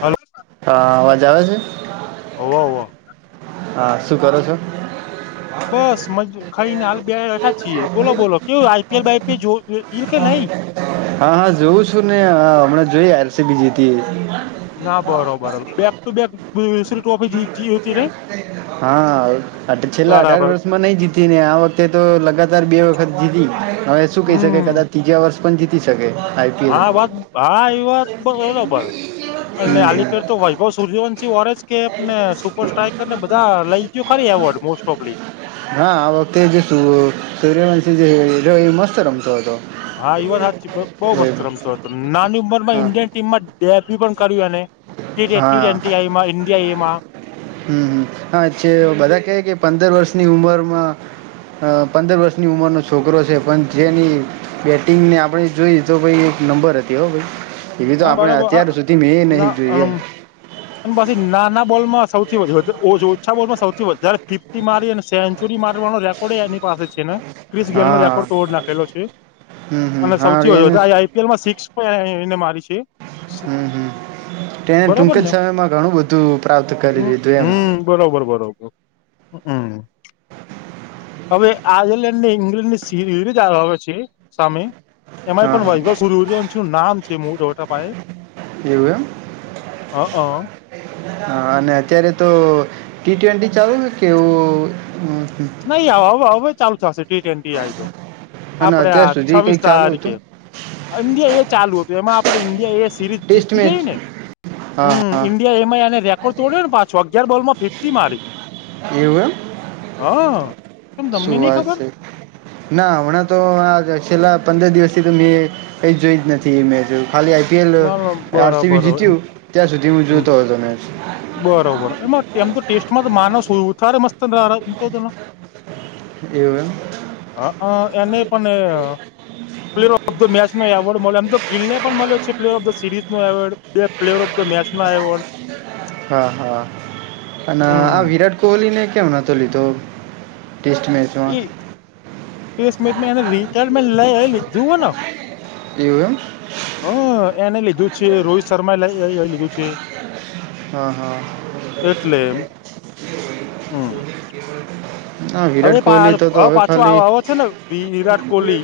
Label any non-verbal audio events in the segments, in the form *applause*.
Hello અ અવાજ આવે છે? હોવ હોવ હાં શું કરો છો? બસ મજ ખાઈ ને હાલ બેઠા જ છીએ બોલો બોલો કેવું આઈપીએલ બાઈપીએલ જો *unintelligible* નઈ? હા હા જોવ છું ને હા હમણાં જોઈ એલસીબી જીતી એ. હા બરોબર બેક ટુ બેક વીલીસીલ ટ્રોફી જી તી હતી રે હા હા તે છેલ્લા અઢાર બરાબર વર્ષમાં નઈ જીતી ને આ વખતે તો લગાતાર બે વખત જીતી હવે શું કઈ શકાય હમ કદાચ તીજા વર્ષ પન જીતી શકે આઈ હા *unintelligible* હા ઈ વાત તો બરોબર અને હમ, હાલી ફેર તો હમ. વૈભવ સૂર્યવંશસિ વોરેજ કેપને સુપર સ્ટાઈકર ને બધાં લઈ ગ્યુ ખરી એવોર્ડ મોસ્ટોફલી. હા આ વક્તે જે સૂ સૂર્યવંશી જે હીરો ઈ મસ્ત રમતો હતો. હા ઈ વાત હાચી બ બઉ ઓય, મસ્ત રમતો નાની ઉંમર માં હા ઇન્ડિયન ટીમ માં ડેબી પણ કર્યું એને હા *unintelligible* એ એમાં હમ્મ હા છે બધાં કે કે પંદર વર્ષની ઉંમર માં હ પંદર વર્ષની ઉંમરનો છોકરો છે પન જેની બેટિંગને આપણે જોઈ તો ભઈ એક નંબર હતી હો ભઈ. એવી તો હા આપણે અત્યાર સુધી મેં એ નહી જોઈ એમ. *inaudible* અન પસી નાના બોલમાં સૌથી વધુ હતા ઓછા બોલમાં સૌથી વધારે ફિફ્તી મારી અને સેન્ચુરી મારવાનો રે કોડેય એની પાસે છે ને ક્રિસ ગેલ નો હા રેકોર્ડ તોડ નાખેલો છે હમ હમ અને હા સૌથી એને વધ આઈઆઈ પી એલ માં સિક્સ પણ એણ એને મારી છે. હમ્મ હમ્મ તેને ટૂંક બરોબર જ ને સમયમાં ઘણું બધું પ્રાપ્ત કરી લીધું એમ. હમ બરોબર બરોબર હમ્મ હવે આયર્લેન્ડ ને ઇંગ્લન્ડ ની સીરીરીજ આ આવે છે સામે એમાંય હા પણ હા વૈભવ સુરર્યવંશી નુ નામ છે મોઓટા પાયે એવું એમ હ અ હા અને અત્યારે તો ટી ટ્વેન્ટી ચાલુ કેવું હ હ નઈ આવ હવ હવે ચાલુ થશે ટી ટેન્ટી આઈ તો અને આપડે આ અત્યાર સુધી છવીસ કંઈક ચાલુ હતું તારીખે અન્ડિયા એ ચાલુ હતુ, એમાં આપડે ઈન્ડિયા એ સિરીજ ટેસ્ટ જીતી મેચ જય ને હા હં હા ઈન્ડિયા એમાં એને રેકોર્ડ તોડ્યો ને પાછો અગયાર બોલ માં ફિફ્ટી મારી એવું એમ હા કેમ તમને શું નઈ વાત ખબર છે. ના હમણા તો, આ છેલ્લા પંદર દિવસથી તો એ જોઈ જ નથી એમ. ખાલી આઈપીએલ ના ના આરસીબી બરાબર એમ જીત્યુ, ત્યાં સુધી હું હમ જોતો હતો મે બરોબર. એમાં એમ તો ટેસ્ટમાં તો માણસ થારે મસ્ત એવ એમ હ એને પણ પ્લેયર ઓફ ધ મેચ નો એવોર્ડ મળ્યો એમ તો ગિલને પણ મળ્યો છે. પ્લેયર ઓફ ધ સીરીઝ નો એવોર્ડ. બે પ્લેયર ઓફ ધ મેચનો એવોર્ડ હા હા! અને આ હમ વિરાટ કોહલી ને કેમ નતો લીધો ટેસ્ટ મેચ એ ટેસ્ટ મેચ માં એને રિટાયરમેન્ટ લઈલી જુઓને એવું એમ હા! એને લીધું છે. રોહિત શર્મા એ લ એ લીધું છે. હા હા એટલે એમ હમ ના હવે વિરાટ કોહલી તો તો હવે પાછો ખાલી આવે છેને, વિરાટ કોહલી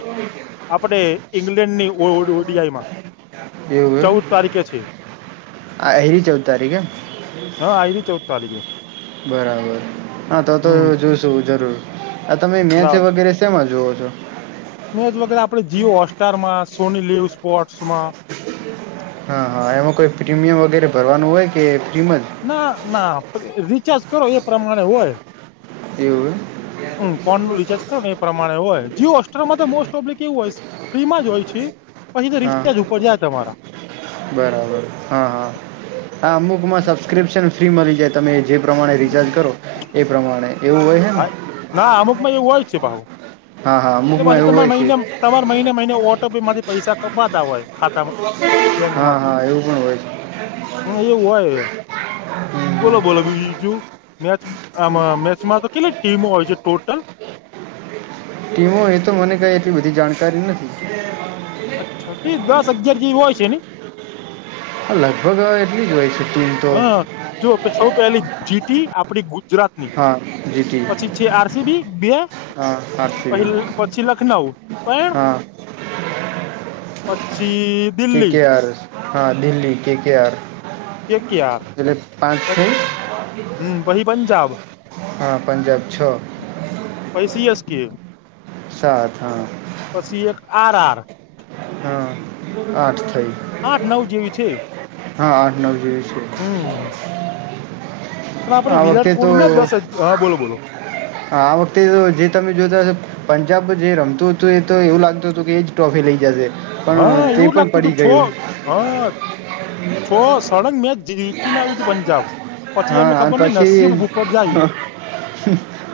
આપડણે ઈંગ્લેન્ડ ની ઓડીઆઈ મા એવુ ચૌદ તારીખે છે. આ એરી ચૌદ તારીખે હા આ આવી ર ચૌદ તારીખે બરાબર. હા તો તો હમ એ જોશું જરૂર. આ તમે મેથ વગેરે તેમાં જુઓ છો. મેંજ વગર આપડે જીવ હોટસ્ટાર માં, સોની લીવ સ્પોર્ટ્સ મા હા હા! એમાં કોઈ પ્રીમિયમ વગેરે ભરવાનું હોય કે, પ્રીમ જ ના ના રિચાર્જ કરો એ પ્રમાણે હોય. એવું હે હમ ફોન નું રિચાર્જ કરો ને પ્રમાણે હોય જીયો હોસ્ટસ્ટ ઓબ્લિક એવું હોય ફ્રીમાં જ હોય છે. પછી હા રિચાર્જ પડ જ તમારા બરાબર હા હા હા! અમુકમાં સબસ્ક્રિપ્શન ફ્રી મળી જ તમે જે પ્રમાણે રિચાર્જ કરો, એ પ્રમાણે એવું હોય છે ને હા ના અમુકમાં એવું હોય જ છે. ભહુ હા હા એ અમુકમાં પછી ત એવું હોય છે મહિને તમારે મહિને મહિને ઓટો પે માંથી પૈસા કપવાતા હોય. ખાતામાં બેંક હા માંથી હા એવું પણ હોય છે. હ એવું હોય. બોલો બોલો બીજું મેચ આમાં મેચમાં તો, કેટલીક ટીમો હોય છે ટોટલ ટીમો એ તો મને કઈ એટલી બધી જાણકારી નથી. અચ્છા કે દસ અગિયાર જેવી હોય છેને. હ લગભગ હ એટલી જ હોય છે. ટીમ તો હ જોુઓ સૌ પહેલી જીતી, આપડી ગુજરાત ની હા જીટી પછી છે, આરસીબી બે હા પ આરસીબી પછી લખનઉ તો એમ હા પછી કે દિલ્હી કે આર હા Delhi. K K R. K K R જેટલે પાંચ છે. હમ પછી પંજાબ હા પંજાબ છ પછી સી એસ કે. સાત હા એક આર આર હા આઠ થઈ. આઠ નવ જેવી છે હા આઠ નવ જ છે. હમ પણ આપડે આ વખતે વિરાટ તો કોહલીને દસ હજ. હા બોલો બોલો. આ વખતે જે તમે જોતા હો પંજાબ જે રમતું હતું એ તો એવું લાગતું હતું કે એ જ ટ્રોફી લઇ જશે. હા પણ તે એવું જ પણ લાગતું હતું પડી છ ગયું. હા છો સડંગ મે જીતીને આવ્યું તું પંજાબ પછી એમને હા અને ખબર નય પછી નસીબ ઉપર જાયું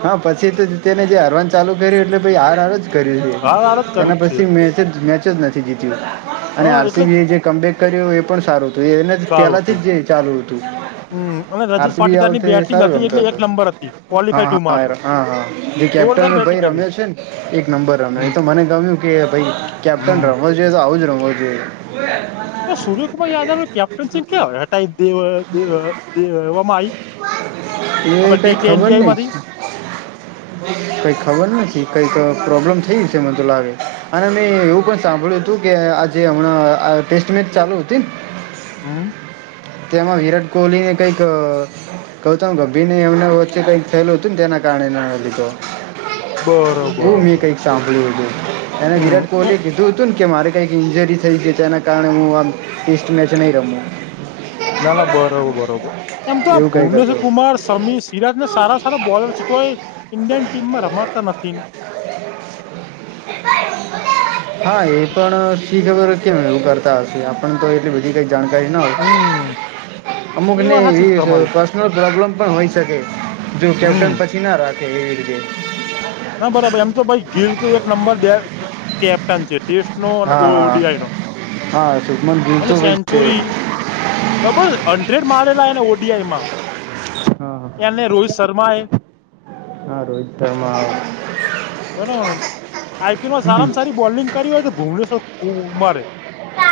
હા પછી તો તેને જે હારવાન ચાલુ કર્યું એટલે હાર હાર જ હાર હાર જ કર્યું તેના જ પછી છે મે મેચ નથી જીત્યું અને હા એટલે જ આરસીબીએ કમબેક કર્યું એ પણ સારું હતું એને સારું પહેલાથી હતું જ જે હતું હમ અને રજત આરસીબી આ પાટીદાર ની વખતે બેટિંગ સારુ હતી રમતું એટલે એક હતું. નંબર હતી ક્વોલિફાય હા ટુ માં હતો હા જે જોરદાર કેપ્ટન ભાઈ બેટિંગ હતી રમ્યો છે ન એક નંબર રમ્યો એ હમ તો મને ગમ્યું કે ભાઈ કેપ્ટન હમ રમ રમવો જોઈએ તો આવોજ રમવો જોઈએ. તો સૂર્યકુમાર યાદવની કેપ્ટનશિપ કે દેવામાં એ આવી ટીટ્વેન્ટીમાંથી *inaudible* કઈ ખબર નથી કઈક પ્રોબ્લેમ થઈ હશે મને તો લાગે અને મેં એવું પણ સાંભળ્યું શું કે આજે હમણાં ટેસ્ટ મેચ ચાલુ હતી ન હમ. તેમાં વિરાટ કોહલીને કઈક ગૌતમ ગંભીર એમના વચ્ચે કઈક થયેલું હતું ને તેના કારણે ના લીધો. બરોબર હું મેં બરોબર કઈક સાંભળ્યું હતું એને હમ વિરાટ કોહલી કીધું કીધું તું કે મારે કઈક ઈન્જરી થઈ છે તેના કારણે હું આ ટેસ્ટ મેચ નહીં રમું. ના ના બરોબર બરોબર એમ તો આ એવું કંઈક હતું ભુવનેશ્વરકુમાર સમી સિરાજના સારા સારા બોલર છે તો એ ઇન્ડિયન ટીમમાં રમાડતા નથી. હા એ પણ શી ખબર કેમ એવું કરતા હશે આપણ તો એટલી બધી કોઈ જાણકારી ના હોય. હમ એ અમુકને વાત હાચી છે એવી તમારી પર્સનલ પ્રોબ્લેમ પણ હોઈ શકે જો હમ કેપ્ટન પછી ના રાખે એવી રીતે ના બરાબર એમ તો ભાઈ ગીલ તો એક નંબર બે કેપ્ટન છે. ટેસ્ટ નો અને હા હા ઓડીઆઈનો હા શુભમન ગીલ અને તો ભાઈ છે સેન્ચુરી ડબલ હન્ડ્રેડ મારેલા ને ઓડીઆઈમાં હા એને રોહિત શર્મા એ હા રોહિત શર્મા બરાબર આઈપીએલમાં સારામાં સારી બોલિંગ કરી હોય તો ભુવેશ્વર કુમારે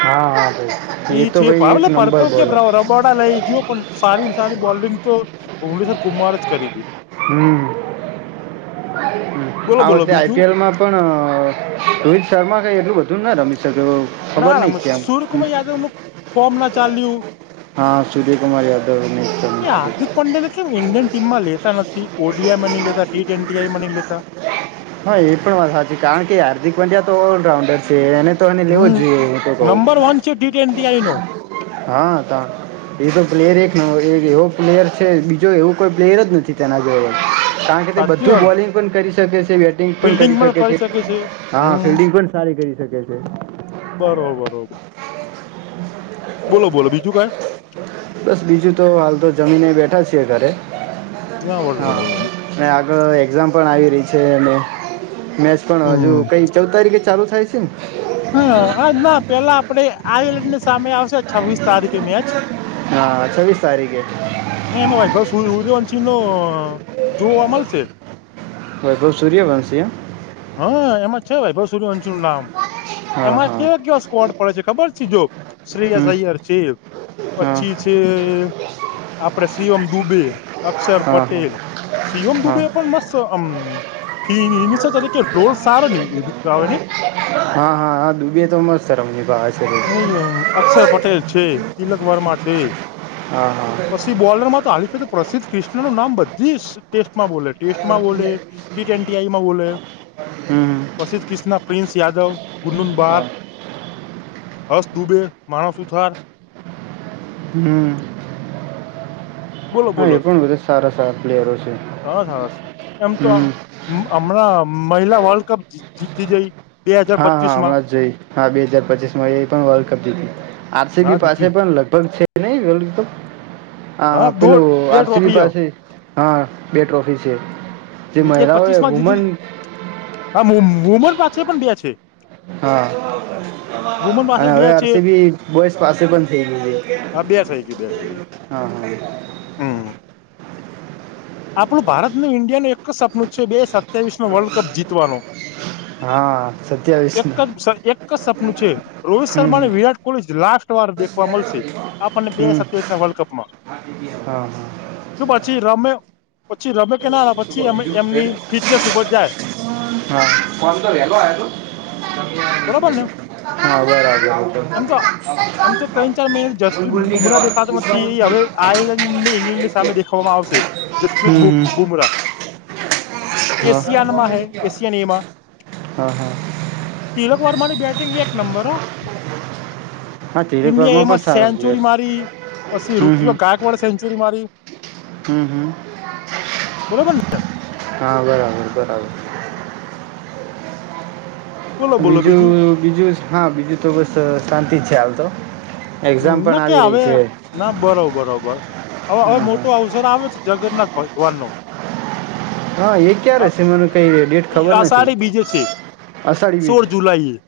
હા ભાઈ એ તો ભાઈ એક નંબર બોલર *unintelligible* બોડા લઈ જયો પણ સારી સારી બોલિંગ તો ભુવેશ્વર કુમારે જ કરી છે. હમ બોલો આ બોલો વખતે બીજું આઈપીએલમાં પણ રોહિત શર્મા કઈ એટલું બધું ના રમી શક્યો. ના ખબર નામ નહીં કેમ સૂર્યકુમાર યાદવનું ફોર્મ ના ચાલ્યું. હા સૂર્યકુમાર યાદવ એ હાર્દિક પંડ્યાને કેમ ઇન્ડિયન ટીમમાં લેતા નથી ઓડીઆઇમાં લેતા નથી ટી ટ્વેન્ટી આઈમાં નય લેતા. હા એ પણ વાત સાચી કારણ કે હાર્દિક પંડ્યા તો ઓલરાઉન્ડર છે એને તો એને લેવો જ જોઈએ હું તો કઉું કે ટી ટ્વેન્ટી આઈનો હા. એ તો પ્લેયર એક ન એવો પ્લેયર છે બીજો એવું કોઈ પ્લેયર જ નથી તેના જો કારણ કે તે સાચું બધું વાર બોલિંગ પણ કરી શકે છે બેટિંગ પણ કરી શકે છે. હા ફિલ્ડિંગ પણ સારી કરી શકે છે. બરોબરોબર બોલો બોલો બીજું ક બસ બીજું તો હાલ તો જમીને બેઠા છીએ ઘરે ના બળ હા આગળ એક્ઝામ પણ આવી રહી છે અને મેચ પણ હજુ હમ કઈ ચૌ તારીખે ચાલુ થાય છેને. હ હ ના પેલા આપડે આયડ ની સામે આવશે છબ્વીસ તારીખે મેચ હા છવ્વીસ તારીખે હ એમાં ભાઈ બસર સૂર્યવંશી નો જોવા મળશે વૈભવ સૂર્ય વંશી હા એમાં છે ભાઈ ભાઈ સરવંશુ નું નામ હા એમાં હા કેવ કેવા સ્કોડ પડે છે ખબર છે, જો શ્રેયસ હમ અૈયર છે હા પછી છ આપડ સ્રીઓ આમ ડૂબે અક્ષર હા હા પટેલ શિવમ હા દુબે પણ મસ્તમ ફ તરીકે ડોલ સારો નની એ ગવા ની હા હા હા ડૂબી તો મસ્ત અમની ભ અ અક્ષર પટેલ છે, તિલક વર્મા છે હા હા પછી બોલર માં તો હાલીફે તો પ્રસદ્ધ ક્રિષ્ણનું નામ બધી ટેસ્ટમાં બોલે ટેસ્ટમાં બોલે ટી ટ આઈમાં બોલે હમ પછી જ કિના પ્રિંસ યાદવ ગુનૂન બાર હા હસ દુબે માણસું થાર હમ્મ બોલો એ બોલોાર પણ બધા સારા સારા પ્લેયરો છે સાર છે, એમ તો હમ હમણાં મહિલા વર્લ્ડ કપ જીતી જઈ. હા હા હમણાં જ જોઈ હા બે હાજાર પચીસ માં પણ વર્લ્ડ કપ જીતી. આરસીબી હા પાસે જીત્યું પણ લગભગ છે, નહી વ તો હા દો પેલું બે આરસીબ ટ્રોફી હ. પાસે હા બે ટ્રોફી છે. જે એક પચીસ મહિલાઓ માં વુમન જીતી હા મુમન પાછ પણ બેયા છે. હા વુમન પાસે અને હવે બે છે અરસી ભી બોસ પાસે પણ થઈ ગ હા બે થઈ ગઈ બે થઈ ગઈ. હા હા હમ આપણું ભારતનું ઇન્ડિયાનું એક જ સપનું છે બે સપ સવીસ નો વર્લ્ડ કપ જીતવાનો હા સત્યાવીસ ને એક જ સપનું છે રોહિત હમ શર્માને વિરાટ લાસ્ટ વાર દેખવા મળશે આપણને બે હમ સત્યાવીસ ના વર્લ્ડ કપ મા હા હા શ પછી રમે પછી રમે કે ના પછી એમની ફિટનેસ ઉપર જાય. હા કોમ તો વેલો આ તો બરોબર ને હા બરાબર આવતો એમ તો એમ તો ત્રણ બુમરા દેખાતો નથી એ હવે આયર્લેન્ડ ને ઇંગ્લેન્ડ ની સામે દેખવામાં આવશે પત હમ હમ બુમરા હા એશિયાનમાં હૈ એશિયાન એમા હા હા તિલક વર્માની બેટિંગ એક નંબર હો. હા ઇન્ડિયા તિલકવારમાં પણ એમાં સારો પ્લેયર સેન્ચુરી છે. મારી પછી હમ ઋત ગાગવાડ સેન્ચુરી મારી હમ્મ હમ્મ બરોબર ને હા બરાબર બરાબર. બોલો બોલો બીજું બીજું હા બીજું તો બસ શાંતિ જ છે હાલ તો. હમ એક્ઝામ પણ ન કે આવી રહી હવે. છે. ના બરોબર બરોબર હવે હવે હા હા મોટો અવસર આવે છે જગન્નાથ ભગવાન નો હા એ ક્યારે છે એ મને કઈ ડેટ એ ખબર નથી. અષાઢી બીજે છે અષાઢી બીજ સોળ જુલાઈ એ.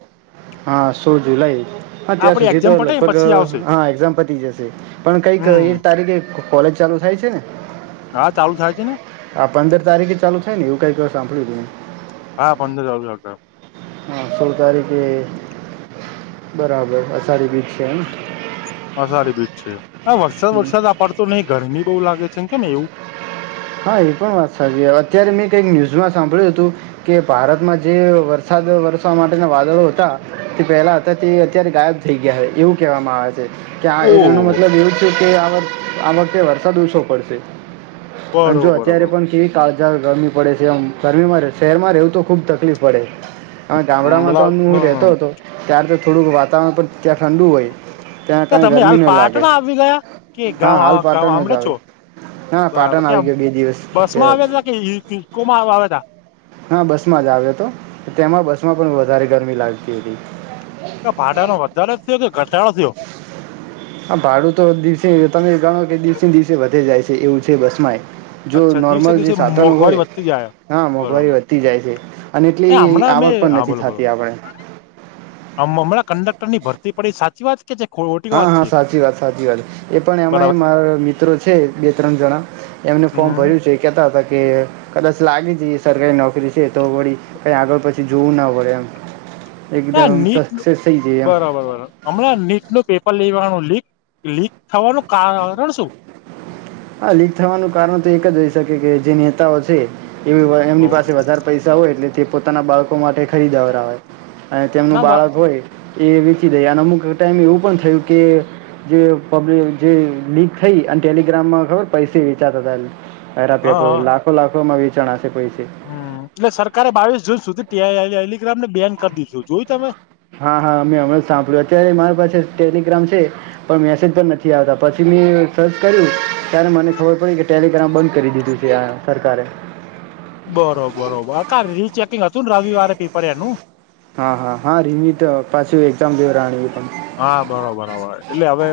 હા સોળ જુલાઈ. હા ત્યાં આપડે સુધી એક્ઝામ તો પટે ને લગભગ પછી આવશે હા એક્ઝામ પતી જશે પણ કઈક હમ એક તારીખે. કોલેજ ચાલુ થાય છે ને. હા ચાલુ થાય છે ને. આ પંદર તારીખે ચાલુ થાય ને એવું કઈ ક સાંભળ્યું તું. હા પંદરે ગયો તો. હા સોળ તારીખે બરાબર અષાઢી બીજ છે એમ. અશાઢી બીજ છે હ વરસાદ હમ વરસાદ આ પડતો નહી ગરમી બઉુ લાગે છે કેમ એવું. હા એ પણ વાત સાચી હે અત્યારે મેં કઈક ન્યુઝમાં સાંભળ્યું હતું. કે ભારતમાં જે વરસાદ વરસવા માટેના વાદળો હતા તે પહેલા હતા તે અત્યારે ગાયબ થઈ ગયા હે એવું કહેવામાં આવે. કે એનો ઓહ મતલબ એવું છે કે આ વખતે વરસાદ ઓછો પડશે. અને બરોબર જો અત્યારે બરોબર પણ કેવી. તા જ ગરમી પડે છે એમ ગરમીમાં શહેરમાં રહેવું તો ખુબ તકલીફ પડે. અને હમ, ગામડામાં તો બલા હું ના રહેતો ના. હતો ત્ય્યારે તો થોડુંક વાતાવરણ પણ ત્યાં ઠંડુ હોય. ત્યા કે કઈ તમે ગરમી હાલ ના લાગે પાટણા આવી ગયા કે હા ગામ હાલ પાટણ જ ગામડે આવે. છો ના બરાબર પાટણ આવી. ક્યાં ગયો બે દિવસ બસ માં પહેલાં જ આવ્યા હતા કે ઇ ઇ ઇકો મા આવા તા. હા બસ માં જ આવ્યો હતો તેમાં બસ માં પણ વધારે ગરમી લાગતી હતી. કે ભાડાનો વધારે થયો કે ઘટાડો થયો. હા ભાડું તો દિવસે તમે ગણો કે દિવસે દિવસે વધે જાય છે એવું છે બસમાંય. જો અચ્છા દિવસે નોર્મલ જે દિવસે સાધનો મોંઘવારી હોય. વધતી જાય હા મોંઘવારી બરોબર વધતી જાય છે અને એ એટલી હમણાં અમે આવક પણ હા નથી બોલો બોલો થતી આપણે હમ હમણાં કંડક્ટર ની ભરતી પડી સાચી વાત. *inaudible* હા હા સાચી વાત સાચી વાત એ પણ બરાબર એમાં મારા મિત્રો છે બે ત્રણ જણા એમને ફોર્મ હમ ભર્યું છે કેતા હતા કે. કદાચ લાગી જઈ સરકારી નોકરી છે તો વળી કઈ આગળ પછી જોવું ના પડે એમ ના એકદમ નીટ નુ સક્સેસ થઈ જઈએ એમ બરાબર બરાબર. હમણાં નીટ નું પેપર લેવાનું લીક લીક થવાનું કારણ શું. હા લીક થવાનું કારણ તો એક જ હોય શકે કે જે નેતાઓ છે એ એમની પાસે વધારે પૈસા તા હોય એટલે તે પોતાના બાળકો માટે ખરીદાવરા અને તેમનું ના બ બાળક હોય. એ વેચી દઈ અને અમુક ટાઈમ એવું પણ થયું કે. જે પબ જે લીક થઈ અને ટેલિગ્રામમાં ખબર પૈસા વેચાતા હતા પેરા હા પેપર હા લાખો લાખોમાં વેચાણા પૈસે હમ એટલે સરકારે બાવીસ જૂન સુધી ટે ટે ટે ટેલીગ્રામ ને બેન કરી દીધું જોયું તમે. હા હા મેં હમણાં જ સાંભળ્યું અત્યારે મારી પાસે ટેલિગ્રામ છે. પણ મેસેજ પણ નથી આવતા પછી મે સર્ચ કર્યું ત્યારે મને ખબર પડી કે ટેલિગ્રામ બધ. કરી દીધું છે આ સરકારે. બરો બરોબર કા રીચેકિંગ હતું રવિવારે પેપર એનુ. હા હા હા રીમીત પાછું એક્ઝામ દેવ રાની એ પણ હા બરો બરોબર એટલે હવે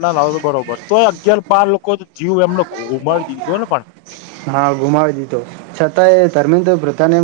ના ના હવે તો બરોબર તોય અગિયાર બાર લોકો જીવું એમને ગુમાવી દીધો ને પણ હા ગુમાવી દીધો છતાંય ધર્મેન્ર પ્રતાને